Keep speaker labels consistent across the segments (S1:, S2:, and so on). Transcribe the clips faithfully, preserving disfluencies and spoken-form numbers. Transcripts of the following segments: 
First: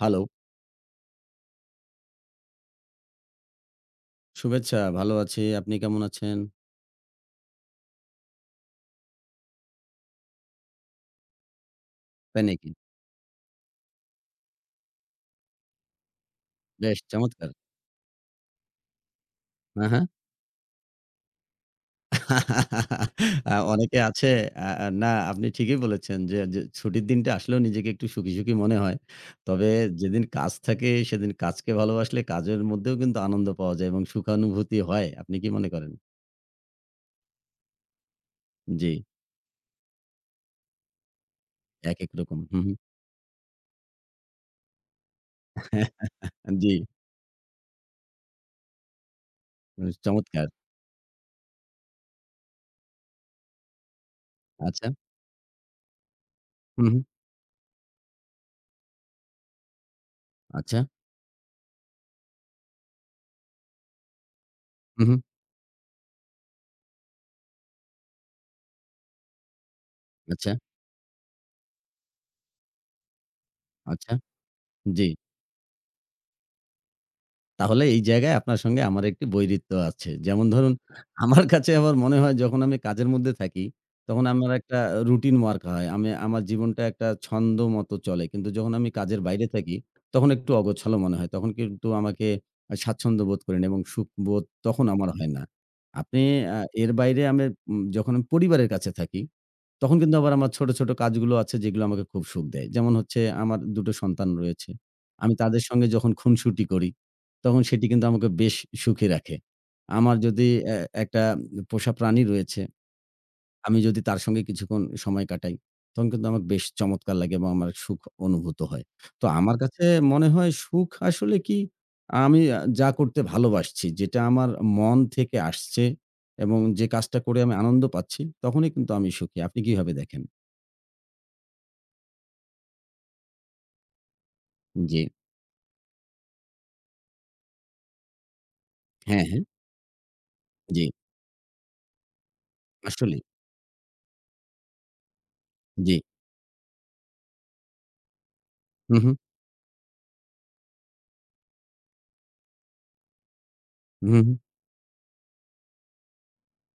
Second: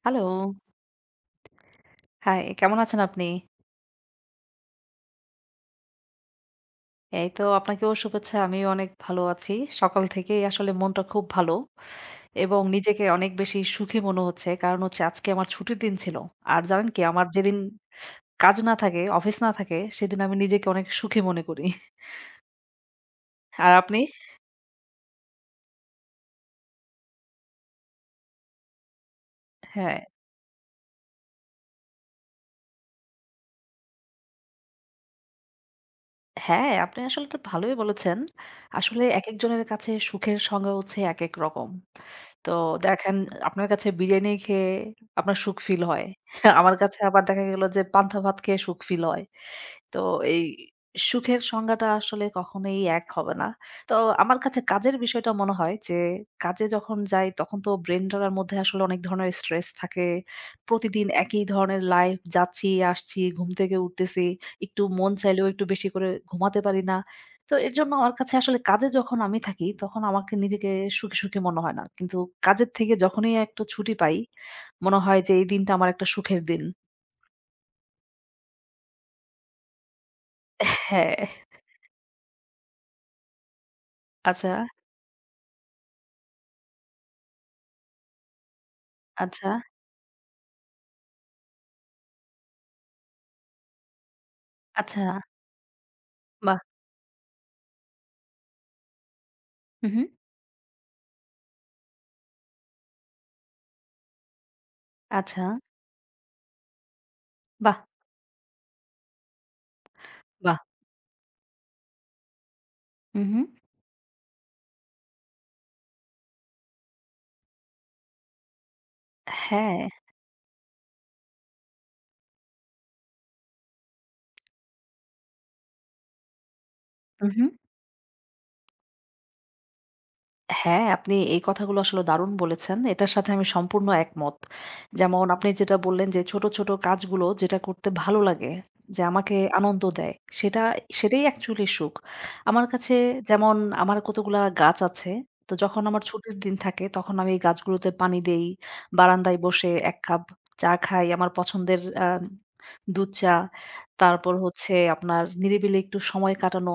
S1: Hello,
S2: hello. High, কেমন আছেন আপনি?
S1: শুভেচ্ছা। ভালো আছি। আপনি কেমন আছেন?
S2: এই তো আপনাকেও শুভেচ্ছা। আমিও অনেক ভালো আছি। সকাল থেকেই আসলে মনটা খুব ভালো
S1: তাই
S2: এবং
S1: নাকি?
S2: নিজেকে অনেক বেশি সুখী মনে হচ্ছে। কারণ হচ্ছে আজকে আমার ছুটির দিন ছিল। আর জানেন
S1: বেশ
S2: কি? আমার
S1: চমৎকার!
S2: যেদিন কাজ না থাকে, অফিস না থাকে,
S1: হ্যাঁ, হ্যাঁ।
S2: সেদিন আমি নিজেকে অনেক সুখী মনে করি।
S1: আ
S2: আর
S1: অনেকে
S2: আপনি?
S1: আছে আ আ না আপনি ঠিকই বলেছেন যে, যে ছুটির দিনটা আসলেও নিজেকে একটু সুখী, সুখী মনে হয়। তবে
S2: হ্যাঁ।
S1: যেদিন কাজ থাকে সেদিন কাজকে ভালোবাসলে কাজের মধ্যেও কিন্তু আনন্দ পাওয়া যায় এবং সুখানুভূতি হয়। আপনি কি মনে করেন?
S2: হ্যাঁ, আপনি আসলে এটা ভালোই বলেছেন।
S1: জি,
S2: আসলে একেকজনের কাছে সুখের সংজ্ঞা হচ্ছে একেক রকম।
S1: একেক রকম।
S2: তো
S1: হুম, হুম।
S2: দেখেন আপনার কাছে বিরিয়ানি খেয়ে আপনার সুখ ফিল হয়।
S1: জি,
S2: আমার কাছে আবার দেখা গেল যে পান্তা ভাত খেয়ে সুখ ফিল হয়। তো এই
S1: চমৎকার!
S2: সুখের সংজ্ঞাটা আসলে কখনোই এক হবে না। তো আমার কাছে
S1: আচ্ছা।
S2: কাজের বিষয়টা মনে হয় যে, কাজে
S1: হুম, হুম।
S2: যখন যাই তখন তো ব্রেইন ড্রার মধ্যে আসলে অনেক ধরনের স্ট্রেস থাকে।
S1: আচ্ছা।
S2: প্রতিদিন একই ধরনের লাইফ যাচ্ছি, আসছি, ঘুম থেকে উঠতেছি। একটু
S1: হুম,
S2: মন
S1: হুম।
S2: চাইলেও একটু বেশি করে ঘুমাতে পারি না। তো এর জন্য আমার কাছে আসলে কাজে যখন আমি থাকি তখন আমাকে
S1: আচ্ছা,
S2: নিজেকে সুখী, সুখী মনে হয় না। কিন্তু কাজের থেকে যখনই একটু ছুটি
S1: আচ্ছা।
S2: পাই, মনে
S1: জি।
S2: হয় যে এই দিনটা আমার একটা সুখের দিন।
S1: তাহলে এই জায়গায় আপনার সঙ্গে আমার একটি বৈরিত্ব আছে। যেমন ধরুন,
S2: হ্যাঁ।
S1: আমার কাছে আমার মনে হয় যখন আমি কাজের মধ্যে থাকি, তখন আমার
S2: আচ্ছা,
S1: একটা রুটিন মার্কা হয়। আমি আমার জীবনটা একটা ছন্দ মতো চলে। কিন্তু যখন আমি কাজের বাইরে
S2: আচ্ছা,
S1: থাকি, তখন একটু অগোছালো মনে হয়। তখন কিন্তু আমাকে আ স্বাচ্ছন্দ্য বোধ করি না এবং সুখবোধ তখন
S2: আচ্ছা।
S1: আমার হয় না। আপনি আ
S2: বাহ!
S1: এর বাইরে আমি উম যখন আমি পরিবারের কাছে থাকি
S2: হু,
S1: তখন
S2: হু।
S1: কিন্তু আবার আমার ছোট, ছোট কাজগুলো আছে যেগুলো আমাকে খুব সুখ দেয়। যেমন হচ্ছে আমার দুই টো সন্তান রয়েছে। আমি
S2: আচ্ছা,
S1: তাদের সঙ্গে যখন খুনসুটি করি, তখন
S2: বাহ!
S1: সেটি কিন্তু আমাকে বেশ সুখী রাখে। আমার যদি
S2: বাহ!
S1: এ একটা পোষা প্রাণী রয়েছে,
S2: হু, হু।
S1: আমি যদি তার সঙ্গে কিছুক্ষণ সময় কাটাই, তখন কিন্তু আমার বেশ চমৎকার লাগে এবং আমার সুখ অনুভূত হয়। তো আমার
S2: হ্যাঁ।
S1: কাছে মনে হয় সুখ আসলে কি আমি আ যা করতে ভালোবাসছি, যেটা আমার মন থেকে আসছে এবং যে কাজটা
S2: হু,
S1: করে
S2: হু।
S1: আমি আনন্দ পাচ্ছি, তখনই কিন্তু আমি সুখী। আপনি কিভাবে দেখেন?
S2: হ্যাঁ, আপনি এই কথাগুলো আসলে দারুণ বলেছেন। এটার সাথে আমি সম্পূর্ণ একমত।
S1: জি।
S2: যেমন আপনি যেটা বললেন যে ছোট, ছোট কাজগুলো যেটা করতে ভালো লাগে, যে
S1: হ্যাঁ,
S2: আমাকে
S1: হ্যাঁ।
S2: আনন্দ দেয়, সেটা
S1: জি।
S2: সেটাই অ্যাকচুয়ালি সুখ। আমার কাছে
S1: আসলেই।
S2: যেমন আমার কতগুলা গাছ আছে। তো যখন
S1: জি।
S2: আমার ছুটির দিন থাকে তখন আমি এই গাছগুলোতে পানি দেই।
S1: হু, হু,
S2: বারান্দায় বসে এক কাপ চা খাই। আমার পছন্দের আ দুধ চা,
S1: হু,
S2: তারপর
S1: হু।
S2: হচ্ছে আপনার নিরিবিলি একটু সময় কাটানো।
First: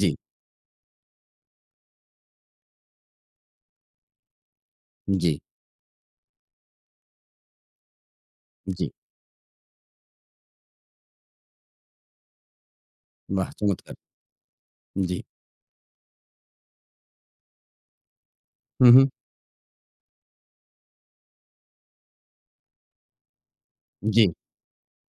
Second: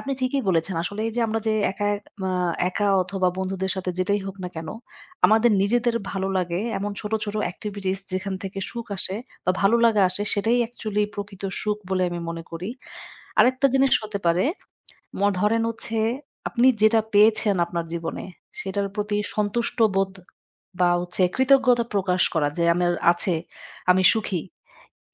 S1: জি,
S2: আপনি ঠিকই বলেছেন। আসলে এই যে আমরা যে একা আ একা অথবা বন্ধুদের সাথে যেটাই হোক না কেন,
S1: জি,
S2: আমাদের নিজেদের ভালো লাগে এমন ছোট, ছোট activities যেখান থেকে
S1: জি।
S2: সুখ আসে বা ভালো লাগা আসে সেটাই actually প্রকৃত সুখ বলে আমি মনে করি।
S1: বাহ!
S2: আরেকটা জিনিস
S1: চমৎকার।
S2: হতে পারে
S1: জি।
S2: ম ধরেন হচ্ছে আপনি যেটা পেয়েছেন আপনার জীবনে
S1: হু,
S2: সেটার
S1: হু।
S2: প্রতি সন্তুষ্ট বোধ বা হচ্ছে কৃতজ্ঞতা প্রকাশ করা যে আমার আছে, আমি
S1: জি।
S2: সুখী।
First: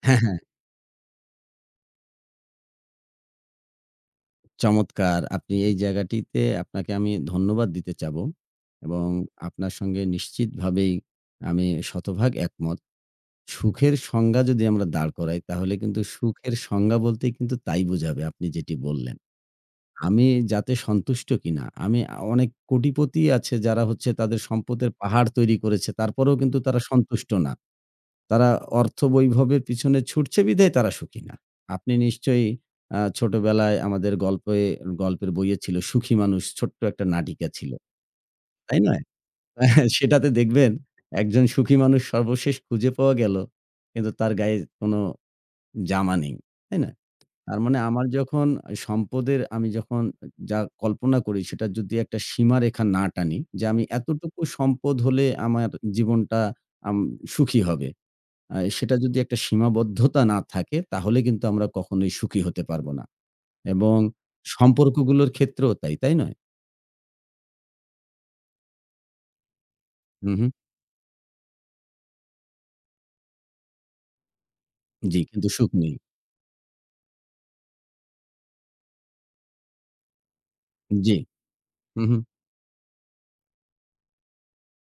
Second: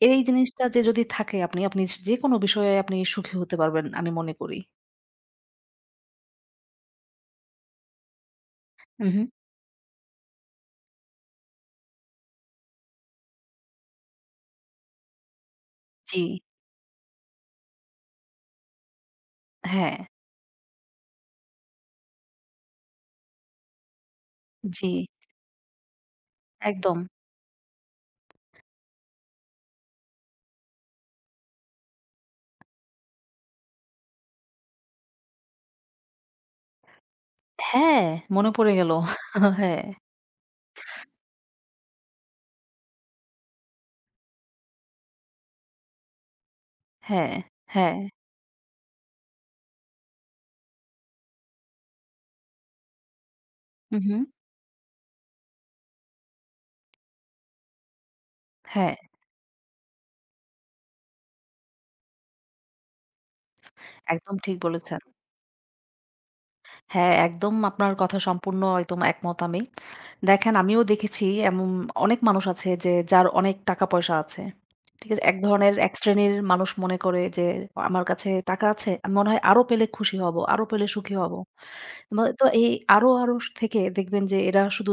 S1: হ্যাঁ,
S2: এই
S1: হ্যাঁ।
S2: জিনিসটা যে যদি থাকে আপনি, আপনি স যেকোনো বিষয়ে আপনি সুখী হতে পারবেন আমি মনে করি।
S1: চমৎকার। আপনি এই জায়গাটিতে আপনাকে আমি ধন্যবাদ দিতে চাবো এবং
S2: হু, হু।
S1: আপনার সঙ্গে নিশ্চিতভাবেই আমি শতভাগ একমত। সুখের সংজ্ঞা যদি আমরা দাঁড় করাই তাহলে কিন্তু
S2: জি,
S1: সুখের সংজ্ঞা বলতেই কিন্তু তাই বোঝাবে আপনি যেটি বললেন।
S2: হ্যাঁ,
S1: আমি যাতে সন্তুষ্ট কিনা। আমি আ অনেক কোটিপতি আছে যারা হচ্ছে তাদের
S2: জি,
S1: সম্পদের পাহাড় তৈরি করেছে। তারপরেও কিন্তু তারা
S2: একদম।
S1: সন্তুষ্ট না। তারা অর্থ বৈভবের পিছনে ছুটছে বিধায় তারা সুখী না। আপনি নিশ্চয়ই আ ছোটবেলায় আমাদের গল্পে গল্পের বইয়ে ছিল সুখী মানুষ ছোট্ট একটা নাটিকা ছিল।
S2: হ্যাঁ, মনে পড়ে
S1: তাই
S2: গেল।
S1: নয়?
S2: হ্যাঁ,
S1: সেটাতে দেখবেন একজন সুখী মানুষ সর্বশেষ খুঁজে পাওয়া গেল। কিন্তু তার গায়ে কোনো জামা নেই। তাই না?
S2: হ্যাঁ,
S1: তার মানে
S2: হ্যাঁ,
S1: আমার যখন সম্পদের আমি যখন যা কল্পনা করি সেটা যদি একটা সীমারেখা না টানি যে আমি
S2: হু, হু,
S1: এতটুকু সম্পদ হলে আমার জীবনটা আম সুখী হবে। আ সেটা
S2: হ্যাঁ,
S1: যদি একটা সীমাবদ্ধতা না থাকে তাহলে কিন্তু আমরা কখনোই সুখী হতে পারব না। এবং
S2: একদম ঠিক বলেছেন।
S1: সম্পর্কগুলোর ক্ষেত্রেও তাই, তাই নয়?
S2: হ্যাঁ, একদম আপনার কথা সম্পূর্ণ একদম একমত আমি।
S1: হু, হু।
S2: দেখেন আমিও দেখেছি এমন অনেক মানুষ আছে যে যার অনেক টাকা-পয়সা আছে। ঠিক
S1: জি,
S2: আছে? এক
S1: কিন্তু সুখ
S2: ধরনের এক
S1: নেই।
S2: শ্রেণীর মানুষ মনে করে যে আমার কাছে টাকা আছে। আমি মনে হয় আরো পেলে খুশি হব, আরো পেলে সুখী
S1: জি।
S2: হব।
S1: হু, হু।
S2: বা তো এই আরো, আরো থেকে দেখবেন যে এরা শুধু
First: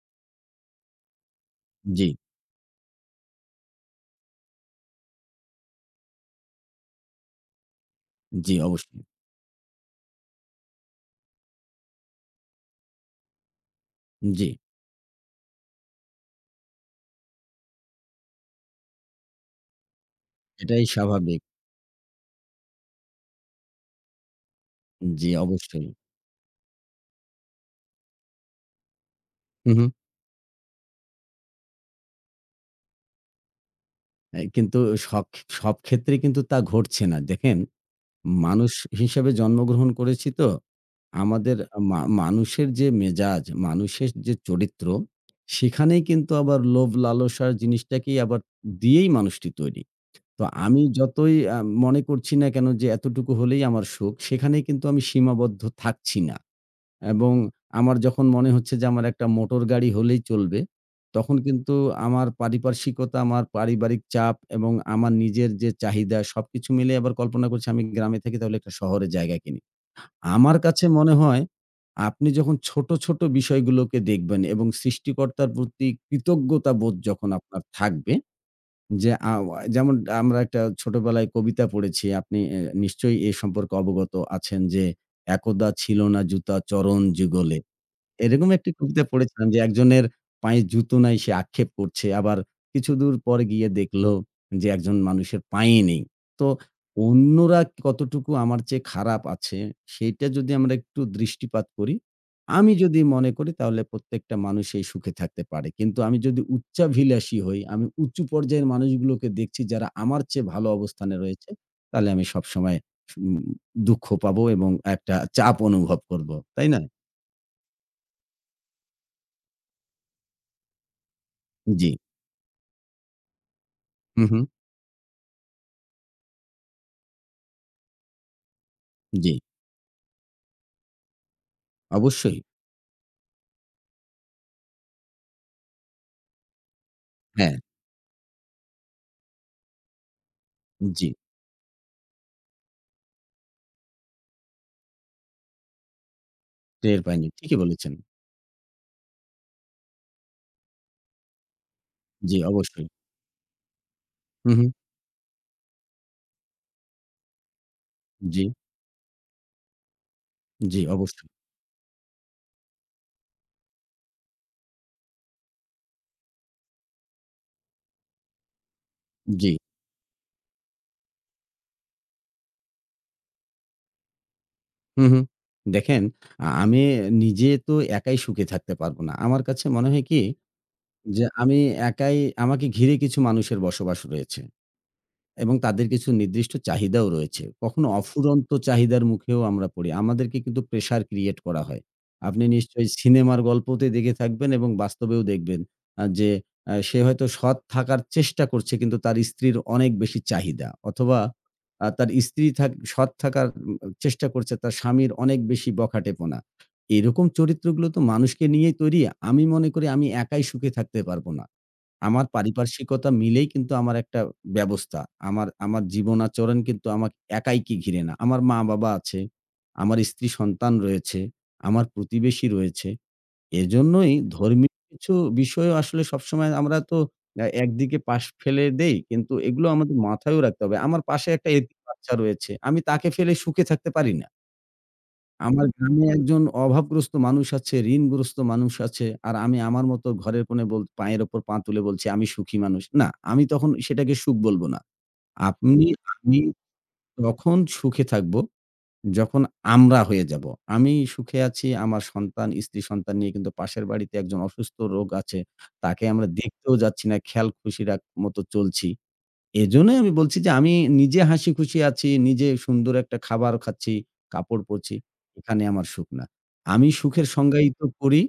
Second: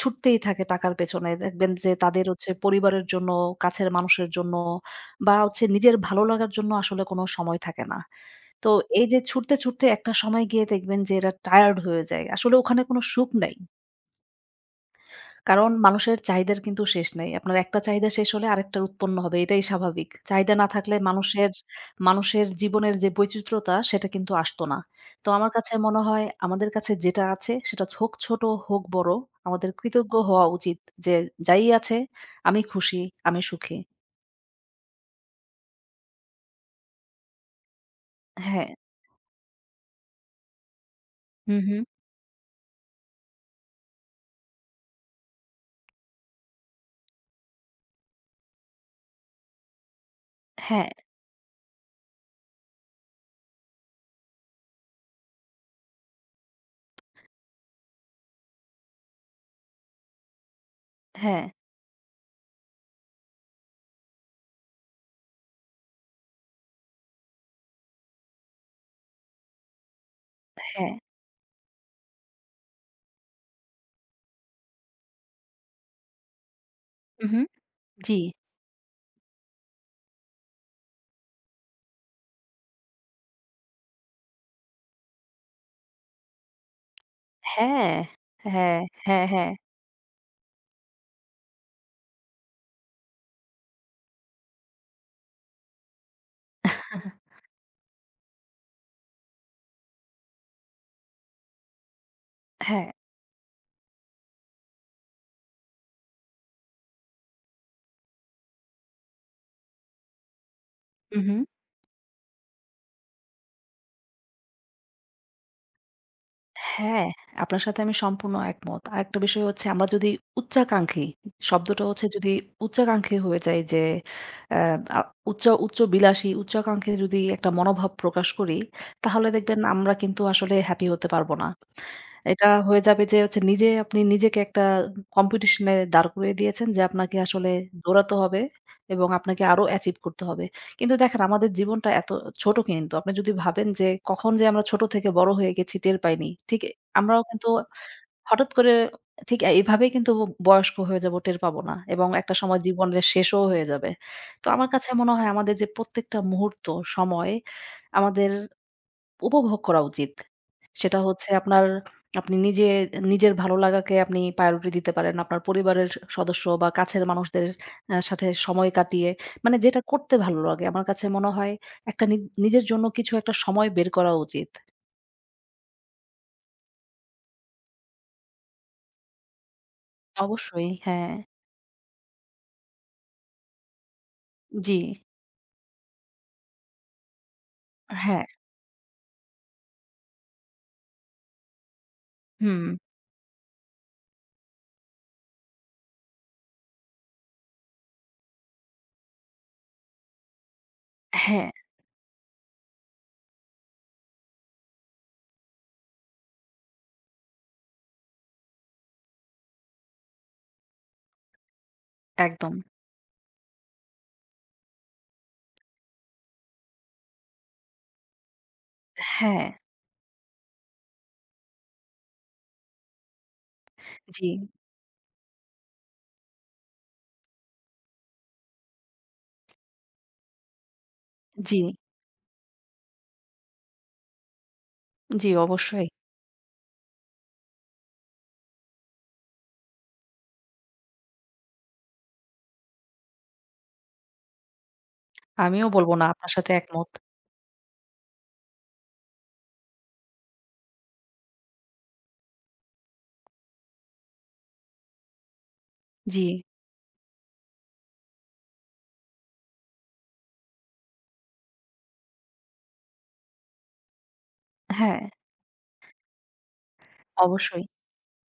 S2: ছুটতেই থাকে টাকার পেছনে। দেখবেন যে
S1: জি,
S2: তাদের হচ্ছে পরিবারের জন্য, কাছের মানুষের জন্য বা হচ্ছে নিজের ভালো লাগার জন্য আসলে কোনো সময় থাকে না।
S1: জি
S2: তো
S1: অবশ্যই।
S2: এই যে ছুটতে, ছুটতে একটা সময় গিয়ে দেখবেন যে এরা টায়ার্ড হয়ে যায়। আসলে ওখানে কোনো সুখ নাই।
S1: জি,
S2: কারণ মানুষের চাহিদার কিন্তু শেষ নাই। আপনার একটা চাহিদা শেষ হলে আরেকটার উৎপন্ন হবে। এটাই স্বাভাবিক। চাহিদা না
S1: এটাই
S2: থাকলে
S1: স্বাভাবিক।
S2: মানুষের মানুষের জীবনের যে বৈচিত্র্যতা সেটা কিন্তু আসতো না। তো
S1: জি
S2: আমার কাছে
S1: অবশ্যই।
S2: মনে হয় আমাদের কাছে যেটা আছে সেটা হোক ছোট হোক বড়
S1: হু,
S2: আমাদের
S1: হু।
S2: কৃতজ্ঞ হওয়া উচিত যে যাই আছে আমি খুশি, আমি সুখী।
S1: অ্যা কিন্তু সখ সব ক্ষেত্রে কিন্তু তা ঘটছে না। দেখেন
S2: হ্যাঁ।
S1: মানুষ হিসেবে জন্মগ্রহণ করেছি তো, আমাদের
S2: হুম, হুম।
S1: মা মানুষের যে মেজাজ, মানুষের যে চরিত্র, সেখানেই কিন্তু আবার লোভ লালসার জিনিসটাকেই আবার দিয়েই মানুষটি তৈরি। তো আমি
S2: হ্যাঁ,
S1: যতই আ মনে করছি না কেন যে এতটুকু হলেই আমার সুখ, সেখানেই কিন্তু আমি সীমাবদ্ধ থাকছি না। এবং আমার যখন মনে হচ্ছে যে আমার একটা মোটর গাড়ি হলেই চলবে, তখন
S2: হ্যাঁ,
S1: কিন্তু আমার পারিপার্শ্বিকতা, আমার পারিবারিক চাপ এবং আমার নিজের যে চাহিদা সবকিছু মিলিয়ে আবার কল্পনা করছি আমি গ্রামে থেকে তাহলে একটা শহরে জায়গা কিনি। আমার কাছে
S2: হ্যাঁ।
S1: মনে হয় আপনি যখন ছোট, ছোট বিষয়গুলোকে দেখবেন এবং সৃষ্টিকর্তার প্রতি কৃতজ্ঞতা বোধ যখন
S2: হুম, হুম।
S1: আপনার থাকবে
S2: জি।
S1: যে আ ওয়া যেমন আমরা একটা ছোটবেলায় কবিতা পড়েছি। আপনি এ নিশ্চয়ই এ সম্পর্কে অবগত আছেন যে, "একদা ছিল না জুতা চরণ যুগলে।"
S2: হ্যাঁ,
S1: এরকম একটি
S2: হ্যাঁ,
S1: কবিতায়
S2: হ্যাঁ,
S1: পড়েছিলাম
S2: হ্যাঁ,
S1: যে, একজনের পায়ে জুতো নাই সে আক্ষেপ করছে। আবার কিছুদূর পরে গিয়ে দেখলো যে, একজন মানুষের পায়েই নেই। তো অন্যরা কতটুকু আমার চেয়ে খারাপ আছে, সেইটা যদি আমরা একটু দৃষ্টিপাত করি, আমি
S2: হ্যাঁ।
S1: যদি মনে করি তাহলে প্রত্যেকটা মানুষই সুখে থাকতে পারে। কিন্তু আমি যদি উচ্চাভিলাষী হই, আমি উঁচু পর্যায়ের মানুষগুলোকে দেখছি যারা আমার চেয়ে ভালো অবস্থানে
S2: হুম, হুম।
S1: রয়েছে, তাহলে আমি সবসময় সু দুঃখ পাবো এবং একটা চাপ অনুভব করব। তাই না?
S2: হ্যাঁ, আপনার সাথে আমি সম্পূর্ণ একমত। আরেকটা বিষয় হচ্ছে আমরা যদি উচ্চাকাঙ্ক্ষী, শব্দটা
S1: জি।
S2: হচ্ছে যদি উচ্চাকাঙ্ক্ষী হয়ে যাই যে
S1: হু, হু।
S2: অ্যা আ উচ্চ উচ্চবিলাসী, উচ্চাকাঙ্ক্ষী যদি একটা মনোভাব প্রকাশ করি, তাহলে
S1: জি,
S2: দেখবেন আমরা কিন্তু আসলে হ্যাপি হতে পারব না।
S1: অবশ্যই।
S2: এটা হয়ে যাবে যে হচ্ছে নিজে আপনি নিজেকে একটা কম্পিটিশন এ দাঁড় করিয়ে দিয়েছেন যে আপনাকে আসলে
S1: হ্যাঁ,
S2: দৌড়াতে হবে এবং আপনাকে আরো অ্যাচিভ করতে হবে। কিন্তু
S1: জি,
S2: দেখেন আমাদের জীবনটা এত ছোট কিন্তু। আপনি যদি ভাবেন যে কখন যে আমরা ছোট থেকে বড় হয়ে গেছি টের পাইনি। ঠিক
S1: টের
S2: আমরাও
S1: পাইনি।
S2: কিন্তু
S1: ঠিকই বলেছেন।
S2: হঠাৎ করে ঠিক এভাবেই কিন্তু বয়স্ক হয়ে যাব টের পাবো না এবং একটা
S1: জি,
S2: সময়
S1: অবশ্যই।
S2: জীবনের শেষও হয়ে যাবে। তো
S1: হু, হু।
S2: আমার কাছে মনে হয় আমাদের যে প্রত্যেকটা মুহূর্ত, সময় আমাদের
S1: জি,
S2: উপভোগ করা উচিত।
S1: জি,
S2: সেটা
S1: অবশ্যই।
S2: হচ্ছে আপনার আপনি নিজে নিজের ভালো লাগাকে আপনি priority দিতে পারেন। আপনার পরিবারের সদস্য বা কাছের মানুষদের আ সাথে সময় কাটিয়ে
S1: জি,
S2: মানে যেটা করতে ভালো লাগে। আমার কাছে মনে হয় একটা নি নিজের জন্য কিছু একটা সময় বের করা উচিত।
S1: হু, হু। দেখেন আ আমি নিজে তো একাই সুখে থাকতে পারব না। আমার কাছে মনে হয় কি
S2: অবশ্যই, হ্যাঁ।
S1: যে আমি একাই আমাকে ঘিরে কিছু মানুষের বসবাস রয়েছে।
S2: জি।
S1: এবং তাদের কিছু নির্দিষ্ট চাহিদাও রয়েছে। কখনো
S2: হ্যাঁ,
S1: অফুরন্ত চাহিদার মুখেও আমরা পড়ি। আমাদেরকে কিন্তু প্রেশার ক্রিয়েট করা হয়। আপনি
S2: হুম।
S1: নিশ্চয়ই সিনেমার গল্পতে দেখে থাকবেন এবং বাস্তবেও দেখবেন আ যে আ সে হয়তো সৎ থাকার চেষ্টা করছে কিন্তু তার স্ত্রীর অনেক বেশি চাহিদা অথবা
S2: হ্যাঁ,
S1: আ তার স্ত্রী থাক সৎ থাকার উম চেষ্টা করছে তার স্বামীর অনেক বেশি বখাটেপনা। এরকম চরিত্রগুলো তো মানুষকে নিয়েই তৈরি। আমি মনে করি আমি একাই সুখে থাকতে পারব না। আমার
S2: একদম।
S1: পারিপার্শ্বিকতা মিলেই কিন্তু আমার একটা ব্যবস্থা। আমার আমার জীবন আচরণ কিন্তু আমাকে একাইকে ঘিরে না। আমার মা-বাবা আছে,
S2: হ্যাঁ,
S1: আমার স্ত্রী সন্তান রয়েছে, আমার প্রতিবেশী রয়েছে। এজন্যই
S2: জি,
S1: ধর্মীয় কিছু বিষয়ও আসলে সবসময় আমরা তো অ্যা একদিকে পাশ ফেলে দেই। কিন্তু এগুলো আমাদের মাথায়ও রাখতে হবে। আমার পাশে একটা
S2: জি,
S1: এতিম বাচ্চা রয়েছে। আমি তাকে ফেলে সুখে থাকতে পারি না।
S2: জি
S1: আমার
S2: অবশ্যই।
S1: গ্রামে একজন অভাবগ্রস্ত মানুষ আছে, ঋণগ্রস্ত মানুষ আছে। আর আমি আমার মতো ঘরের কোণে বল পায়ের ওপর পা তুলে বলছি, "আমি সুখী মানুষ।" না, আমি তখন সেটাকে সুখ বলব না।
S2: আমিও
S1: আপনি
S2: বলব না, আপনার
S1: আমি
S2: সাথে একমত।
S1: তখন সুখে থাকব, যখন আমরা হয়ে যাব। আমি সুখে আছি, আমার সন্তান, স্ত্রী-সন্তান নিয়ে কিন্তু পাশের বাড়িতে একজন অসুস্থ রোগ আছে। তাকে
S2: জি,
S1: আমরা দেখতেও যাচ্ছি না, খেয়াল খুশি রাখ মতো চলছি। এজন্যই আমি বলছি যে আমি নিজে হাসিখুশি আছি, নিজে সুন্দর একটা খাবার খাচ্ছি, কাপড় পরছি।
S2: হ্যাঁ,
S1: এখানে আমার সুখ না। আমি সুখের
S2: অবশ্যই।
S1: সংজ্ঞায়িত করি,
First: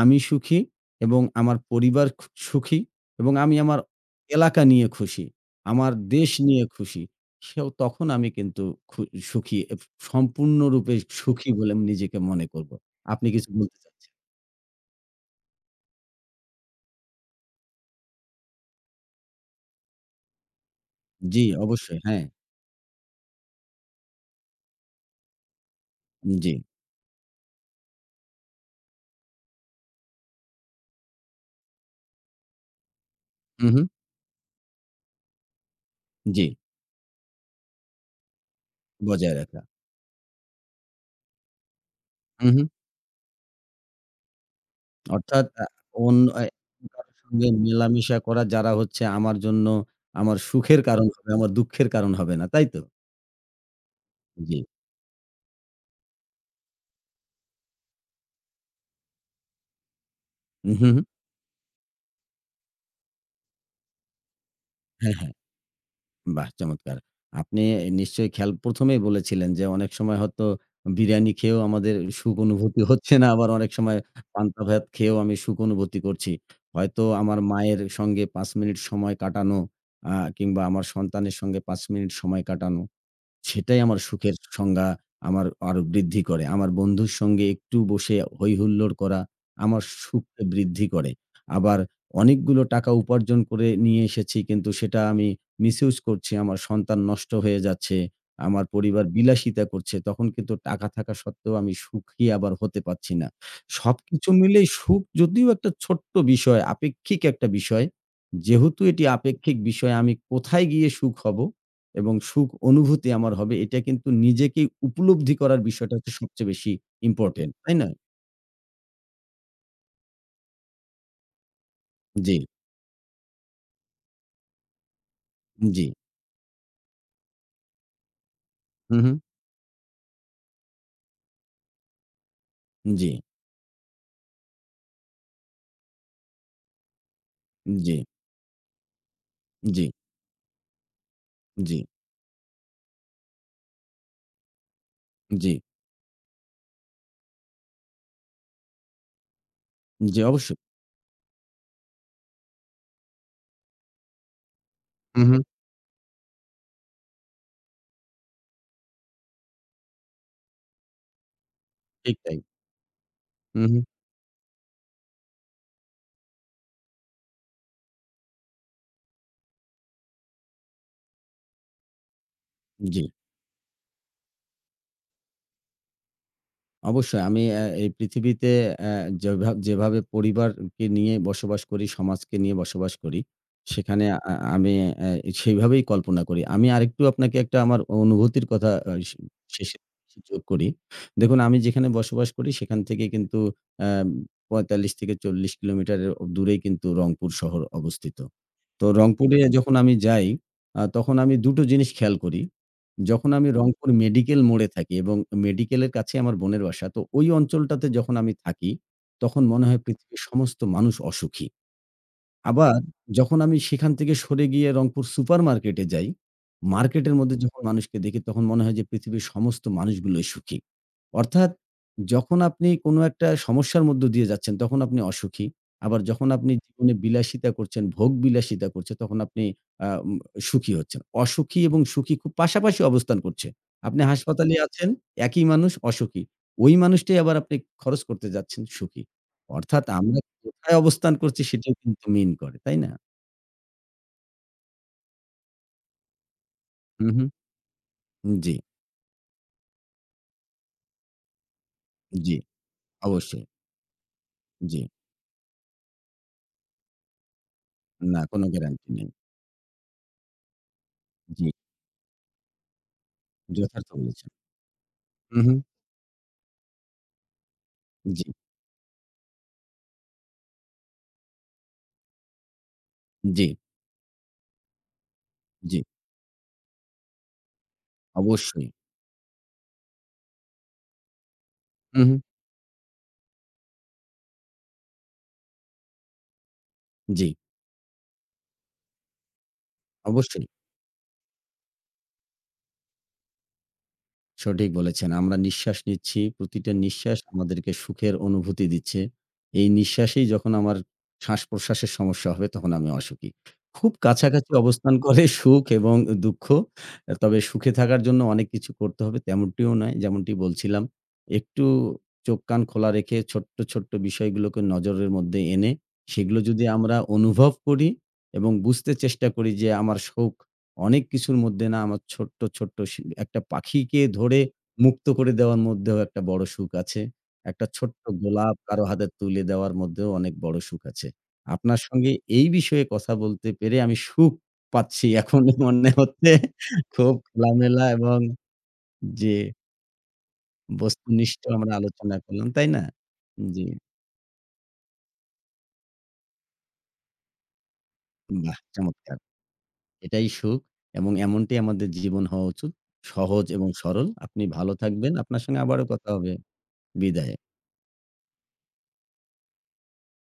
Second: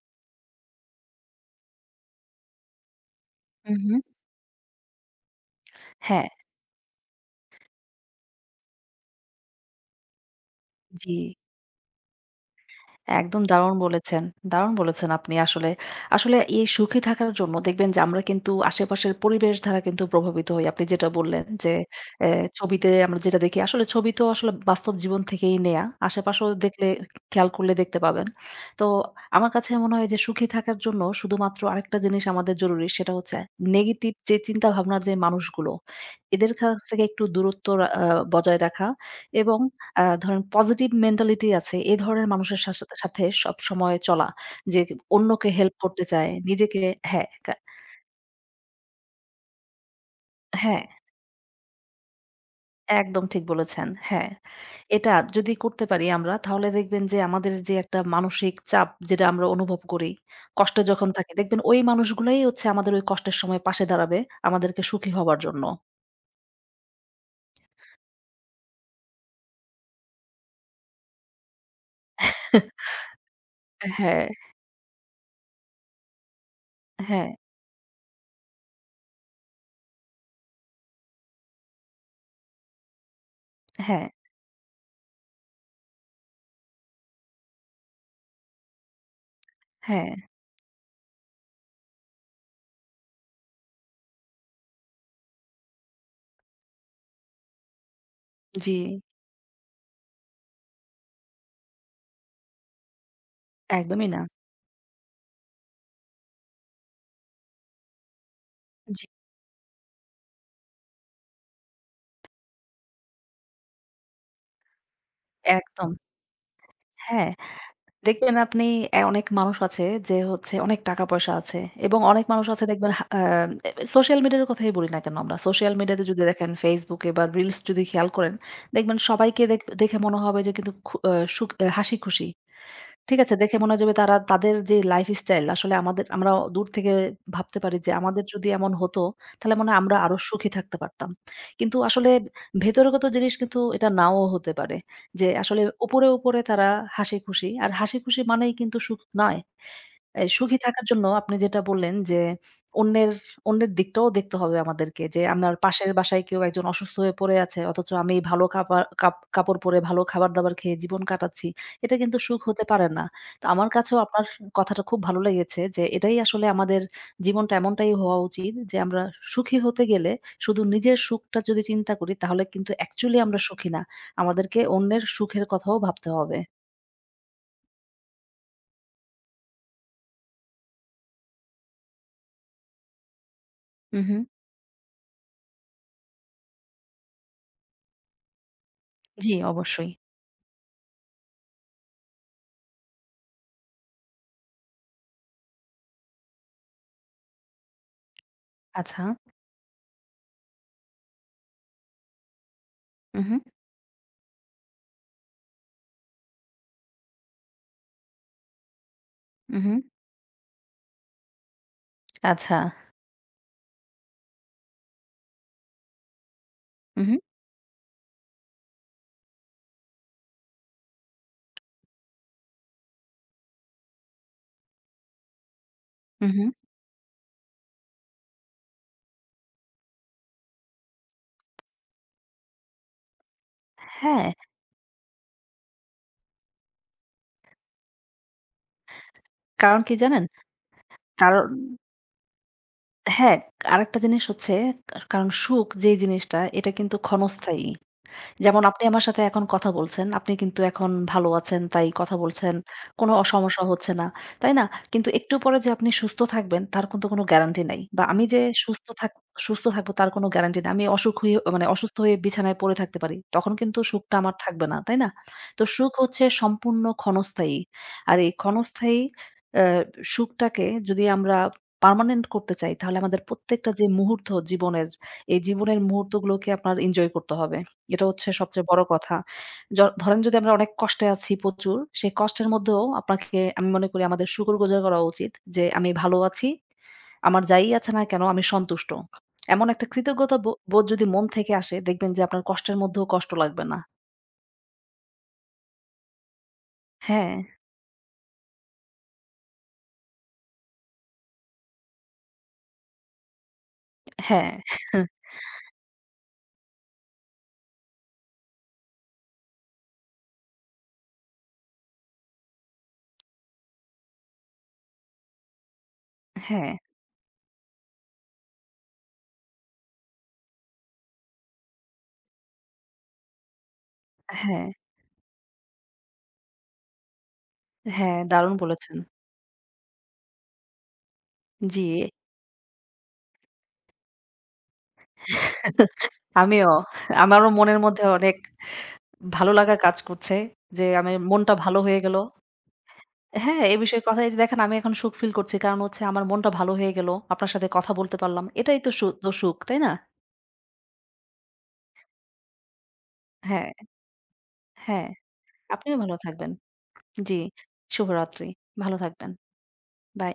S1: আমি সুখী এবং আমার পরিবার খু সুখী এবং আমি
S2: হু,
S1: আমার
S2: হু।
S1: এলাকা নিয়ে খুশি, আমার
S2: হ্যাঁ,
S1: দেশ নিয়ে খুশি। সেও তখন আমি কিন্তু খু সুখী, এব সম্পূর্ণরূপে
S2: জি।
S1: সুখী বলে আমি নিজেকে মনে করব। আপনি
S2: একদম
S1: কিছু
S2: দারুণ
S1: বলতে চাচ্ছেন?
S2: বলেছেন। দারুণ বলেছেন আপনি আসলে। আসলে এই সুখী থাকার জন্য দেখবেন যে আমরা কিন্তু আশেপাশের পরিবেশ দ্বারা কিন্তু প্রভাবিত হই। আপনি যেটা
S1: জি,
S2: বললেন যে
S1: অবশ্যই। হ্যাঁ,
S2: এ ছবিতে আমরা যেটা দেখি আসলে ছবি তো আসলে বাস্তব জীবন থেকেই নেয়া। আশেপাশেও
S1: জি।
S2: দেখলে খেয়াল করলে দেখতে পাবেন। তো আমার কাছে মনে হয় যে সুখী থাকার জন্য শুধুমাত্র আরেকটা জিনিস আমাদের জরুরি সেটা হচ্ছে
S1: হু, হু।
S2: নেগেটিভ যে চিন্তা ভাবনার যে মানুষগুলো
S1: জি,
S2: এদের কাছ থেকে একটু দূরত্ব রা আ বজায় রাখা
S1: বজায়
S2: এবং
S1: রাখা।
S2: আ ধরেন পজিটিভ মেন্টালিটি আছে। এ ধরনের
S1: হু, হু।
S2: মানুষের সাস সাথে সবসময় চলা। যে
S1: অর্থাৎ
S2: অন্যকে
S1: আ
S2: হেল্প করতে
S1: অন
S2: চায়,
S1: এ
S2: নিজেকে
S1: কারো
S2: হ্যাঁ,
S1: সঙ্গে
S2: কা
S1: মেলামেশা করা যারা হচ্ছে আমার জন্য আমার সুখের
S2: হ্যাঁ,
S1: কারণ হবে, আমার দুঃখের কারণ হবে না। তাই তো?
S2: একদম ঠিক বলেছেন। হ্যাঁ,
S1: জি।
S2: এটা যদি করতে পারি আমরা তাহলে দেখবেন যে আমাদের যে একটা মানসিক চাপ যেটা আমরা অনুভব করি, কষ্টে
S1: উহু, হু।
S2: যখন থাকি দেখবেন ওই মানুষগুলাই হচ্ছে আমাদের ওই কষ্টের সময় পাশে দাঁড়াবে আমাদেরকে সুখী
S1: হ্যাঁ, হ্যাঁ।
S2: হবার জন্য।
S1: বাহ! চমৎকার। আপনি নিশ্চয়ই খেয়াল প্রথমে এই বলেছিলেন যে অনেক সময় হয়তো বিরিয়ানি খেয়েও আমাদের সুখ অনুভূতি হচ্ছে না। আবার অনেক সময়
S2: হ্যাঁ,
S1: পান্তা ভাত খেয়েও আমি সুখ অনুভূতি করছি। হয়তো
S2: হ্যাঁ,
S1: আমার মায়ের সঙ্গে পাঁচ মিনিট সময় কাটানো আ কিংবা আমার সন্তানের সঙ্গে পাঁচ মিনিট সময় কাটানো সেটাই আমার
S2: হ্যাঁ,
S1: সুখের সংজ্ঞা আমার আরো বৃদ্ধি করে। আমার বন্ধুর সঙ্গে একটু বসে হইহুল্লোড় করা আমার
S2: হ্যাঁ,
S1: সুখকে বৃদ্ধি করে। আবার অনেকগুলো টাকা উপার্জন করে নিয়ে এসেছি কিন্তু সেটা আমি মিসইউজ করছি। আমার সন্তান নষ্ট হয়ে যাচ্ছে। আমার
S2: জি,
S1: পরিবার বিলাসিতা করছে। তখন কিন্তু টাকা থাকা সত্ত্বেও আমি সুখী আবার হতে পারছি না।
S2: একদমই না।
S1: সবকিছু মিলেই সুখ যদিও একটা ছোট্ট বিষয়, আপেক্ষিক একটা বিষয়। যেহেতু এটি
S2: জি,
S1: আপেক্ষিক বিষয় আমি কোথায় গিয়ে সুখ হব এবং সুখ অনুভূতি আমার হবে এটা কিন্তু নিজেকে উপলব্ধি করার
S2: একদম।
S1: বিষয়টা হচ্ছে সবচেয়ে বেশি
S2: হ্যাঁ।
S1: ইম্পোর্টেন্ট, তাই না?
S2: দেখবেন আপনি অ্যা অনেক মানুষ আছে যে হচ্ছে অনেক টাকা পয়সা আছে এবং অনেক
S1: জি,
S2: মানুষ আছে দেখবেন হা আ সোশ্যাল মিডিয়ার কথাই বলি না কেন আমরা। সোশ্যাল
S1: জি।
S2: মিডিয়াতে যদি দেখেন Facebook এ বা রিলস যদি খেয়াল করেন,
S1: হু,
S2: দেখবেন
S1: হু।
S2: সবাইকে দেখ দেখে মনে হবে যে কিন্তু খু আ সুখ আহ, হাসি খুশি।
S1: জি,
S2: ঠিক আছে, দেখে মনে হবে তারা তাদের যে লাইফস্টাইল আসলে আমাদের আমরা দূর থেকে ভাবতে পারি যে
S1: জি,
S2: আমাদের যদি এমন হতো তাহলে মনে হয়
S1: জি,
S2: আমরা আরো সুখী থাকতে পারতাম।
S1: জি,
S2: কিন্তু আসলে ভেতরগত জিনিস কিন্তু এটা নাও হতে পারে। যে
S1: জি,
S2: আসলে উপরে, উপরে তারা হাসিখুশি। আর হাসিখুশি মানেই কিন্তু সুখ নয়।
S1: জি,
S2: এ সুখী
S1: অবশ্যই।
S2: থাকার জন্য আপনি যেটা বললেন যে, অন্যের অন্যের দিকটাও দেখতে হবে আমাদেরকে
S1: হু,
S2: যে,
S1: হু।
S2: আমার পাশের বাসায় কেউ একজন অসুস্থ হয়ে পড়ে আছে। অথচ আমি ভালো কাপা কাপ কাপড় পরে, ভালো খাবার-দাবার খেয়ে জীবন কাটাচ্ছি। এটা
S1: ঠিক
S2: কিন্তু
S1: তাই।
S2: সুখ হতে পারে না। তো
S1: হু,
S2: আমার
S1: হু।
S2: কাছেও আপনার কথাটা খুব ভালো লেগেছে যে, এটাই আসলে আমাদের জীবনটা এমনটাই হওয়া উচিত যে, আমরা সুখী হতে গেলে শুধু নিজের সুখটা যদি চিন্তা করি তাহলে কিন্তু
S1: জি।
S2: অ্যাকচুয়ালি আমরা সুখী না। আমাদেরকে অন্যের সুখের কথাও ভাবতে হবে।
S1: অবশ্যই আমি অ্যা এই পৃথিবীতে অ্যা যেভা যেভাবে পরিবারকে নিয়ে বসবাস করি, সমাজকে নিয়ে বসবাস করি, সেখানে
S2: উহু,
S1: আ আমি অ্যা সেইভাবেই কল্পনা করি। আমি আরেকটু আপনাকে একটা আমার অনুভূতির কথা আ শে
S2: জি
S1: শেষে
S2: অবশ্যই।
S1: যোগ করি। দেখুন আমি যেখানে বসবাস করি সেখান থেকে কিন্তু অ্যাম পঁয়তাল্লিশ থেকে চল্লিশ কিলোমিটারের দূরেই কিন্তু রংপুর শহর অবস্থিত। তো
S2: আচ্ছা।
S1: রংপুরে যখন আমি যাই আ তখন আমি দুই টো জিনিস খেয়াল করি। যখন
S2: উহু,
S1: আমি রংপুর মেডিকেল মোড়ে থাকি এবং মেডিকেলের কাছে আমার বোনের বাসা। তো ওই অঞ্চলটাতে যখন আমি থাকি, তখন মনে
S2: উহু।
S1: হয় পৃথিবীর সমস্ত মানুষ অসুখী।
S2: আচ্ছা।
S1: আবার যখন আমি সেখান থেকে সরে গিয়ে রংপুর সুপারমার্কেটে যাই,
S2: হু,
S1: মার্কেটের
S2: হু,
S1: মধ্যে যখন মানুষকে দেখি তখন মনে হয় যে পৃথিবীর সমস্ত মানুষগুলোই সুখী। অর্থাৎ যখন আপনি কোনো একটা সমস্যার মধ্য দিয়ে যাচ্ছেন তখন আপনি অসুখী। আবার
S2: হু,
S1: যখন
S2: হু।
S1: আপনি জীবনে বিলাসিতা করছেন, ভোগ বিলাসিতা করছে তখন আপনি আ উম সুখী হচ্ছেন। অসুখী এবং সুখী খুব পাশাপাশি অবস্থান করছে। আপনি
S2: হ্যাঁ,
S1: হাসপাতালে আছেন, একই মানুষ অসুখী। ওই মানুষটাই আবার আপনি খরচ করতে যাচ্ছেন সুখী।
S2: কারণ
S1: অর্থাৎ
S2: কি
S1: আমরা
S2: জানেন?
S1: কোথায় অবস্থান করছি
S2: কারণ
S1: সেটাও কিন্তু মিন করে, তাই না?
S2: হ্যাঁ, আরেকটা জিনিস হচ্ছে কারণ সুখ যেই জিনিসটা এটা কিন্তু
S1: হু, হু।
S2: ক্ষণস্থায়ী।
S1: জি,
S2: যেমন আপনি আমার সাথে এখন কথা বলছেন। আপনি কিন্তু এখন ভালো আছেন, তাই কথা
S1: জি,
S2: বলছেন। কোনো অ
S1: অবশ্যই।
S2: সমস্যা হচ্ছে না। তাই না?
S1: জি।
S2: কিন্তু একটু পরে যে আপনি সুস্থ থাকবেন তার কিন্তু কোনো গ্যারান্টি নাই। বা
S1: না
S2: আমি যে
S1: কোনো
S2: সুস্থ
S1: গ্যারান্টি নেই।
S2: থাক সুস্থ থাকবো তার কোনো গ্যারান্টি নাই। আমি অসুখ হয়ে
S1: জি,
S2: মানে অসুস্থ হয়ে বিছানায় পড়ে থাকতে পারি। তখন কিন্তু
S1: যথার্থ
S2: সুখটা
S1: বলেছেন।
S2: আমার থাকবে না। তাই না?
S1: হু, হু।
S2: তো সুখ হচ্ছে সম্পূর্ণ ক্ষণস্থায়ী। আর
S1: জি,
S2: এই ক্ষণস্থায়ী অ্যা সুখটাকে যদি আমরা পার্মানেন্ট করতে চাই তাহলে আমাদের
S1: জি,
S2: প্রত্যেকটা যে মুহূর্ত জীবনের, এই
S1: জি।
S2: জীবনের মুহূর্তগুলোকে আপনার এনজয় করতে হবে। এটা হচ্ছে সবচেয়ে
S1: অবশ্যই।
S2: বড় কথা। য ধরেন যদি আমরা অনেক কষ্টে আছি প্রচুর,
S1: হু, হু।
S2: সেই কষ্টের মধ্যেও আপনাকে আমি মনে করি আমাদের শুকরগুজার করা উচিত যে, "আমি ভালো আছি।
S1: জি,
S2: আমার যাই আছে না কেন আমি সন্তুষ্ট।" এমন একটা কৃতজ্ঞতা
S1: অবশ্যই।
S2: বো বোধ যদি মন থেকে আসে, দেখবেন যে আপনার কষ্টের মধ্যেও কষ্ট লাগবে না।
S1: সঠিক বলেছেন। আমরা নিঃশ্বাস নিচ্ছি। প্রতিটা নিঃশ্বাস
S2: হ্যাঁ,
S1: আমাদেরকে সুখের অনুভূতি দিচ্ছে। এই নিঃশ্বাসেই যখন আমার শ্বাস-প্রশ্বাসের সমস্যা হবে তখন আমি অসুখী। খুব কাছাকাছি
S2: হ্যাঁ,
S1: অবস্থান করে সুখ এবং দুঃখ। তবে সুখে থাকার জন্য অনেক কিছু করতে হবে তেমনটিও নয়। যেমনটি বলছিলাম, একটু চোখ কান খোলা রেখে ছোট্ট, ছোট্ট বিষয়গুলোকে নজরের মধ্যে এনে সেগুলো যদি
S2: হ্যাঁ,
S1: আমরা অনুভব করি এবং বুঝতে চেষ্টা করি যে আমার সুখ অনেক কিছুর মধ্যে না আমার ছোট্ট, ছোট্ট সি একটা পাখিকে ধরে
S2: হ্যাঁ,
S1: মুক্ত করে দেওয়ার মধ্যেও একটা বড় সুখ আছে। একটা ছোট্ট
S2: হ্যাঁ, দারুণ
S1: গোলাপ কারো
S2: বলেছেন।
S1: হাতে তুলে দেওয়ার মধ্যেও অনেক বড় সুখ আছে। আপনার
S2: জি।
S1: সঙ্গে এই বিষয়ে কথা বলতে পেরে আমি সুখ পাচ্ছি। এখন মনে হচ্ছে
S2: আমিও।
S1: খুব
S2: আমারও মনের
S1: খোলামেলা
S2: মধ্যে
S1: এবং
S2: অনেক
S1: যে
S2: ভালো লাগা কাজ করছে যে, আমি
S1: বস্তুনিষ্ঠ
S2: মনটা
S1: আমরা
S2: ভালো হয়ে
S1: আলোচনা
S2: গেল।
S1: করলাম, তাই না? জি,
S2: হ্যাঁ, এ বিষয়ে কথা এই যে দেখেন আমি এখন সুখ ফিল করছি। কারণ হচ্ছে আমার মনটা ভালো হয়ে গেল। আপনার সাথে কথা বলতে পারলাম।
S1: বাহ!
S2: এটাই তো সু
S1: চমৎকার।
S2: তো সুখ, তাই না?
S1: এটাই সুখ এবং এমনটি আমাদের জীবন হওয়া উচিত। সহজ এবং
S2: হ্যাঁ,
S1: সরল। আপনি ভালো
S2: হ্যাঁ।
S1: থাকবেন। আপনার সঙ্গে আবারও
S2: আপনিও
S1: কথা
S2: ভালো
S1: হবে।
S2: থাকবেন।
S1: বিদায়।
S2: জি, শুভরাত্রি। ভালো থাকবেন। বাই।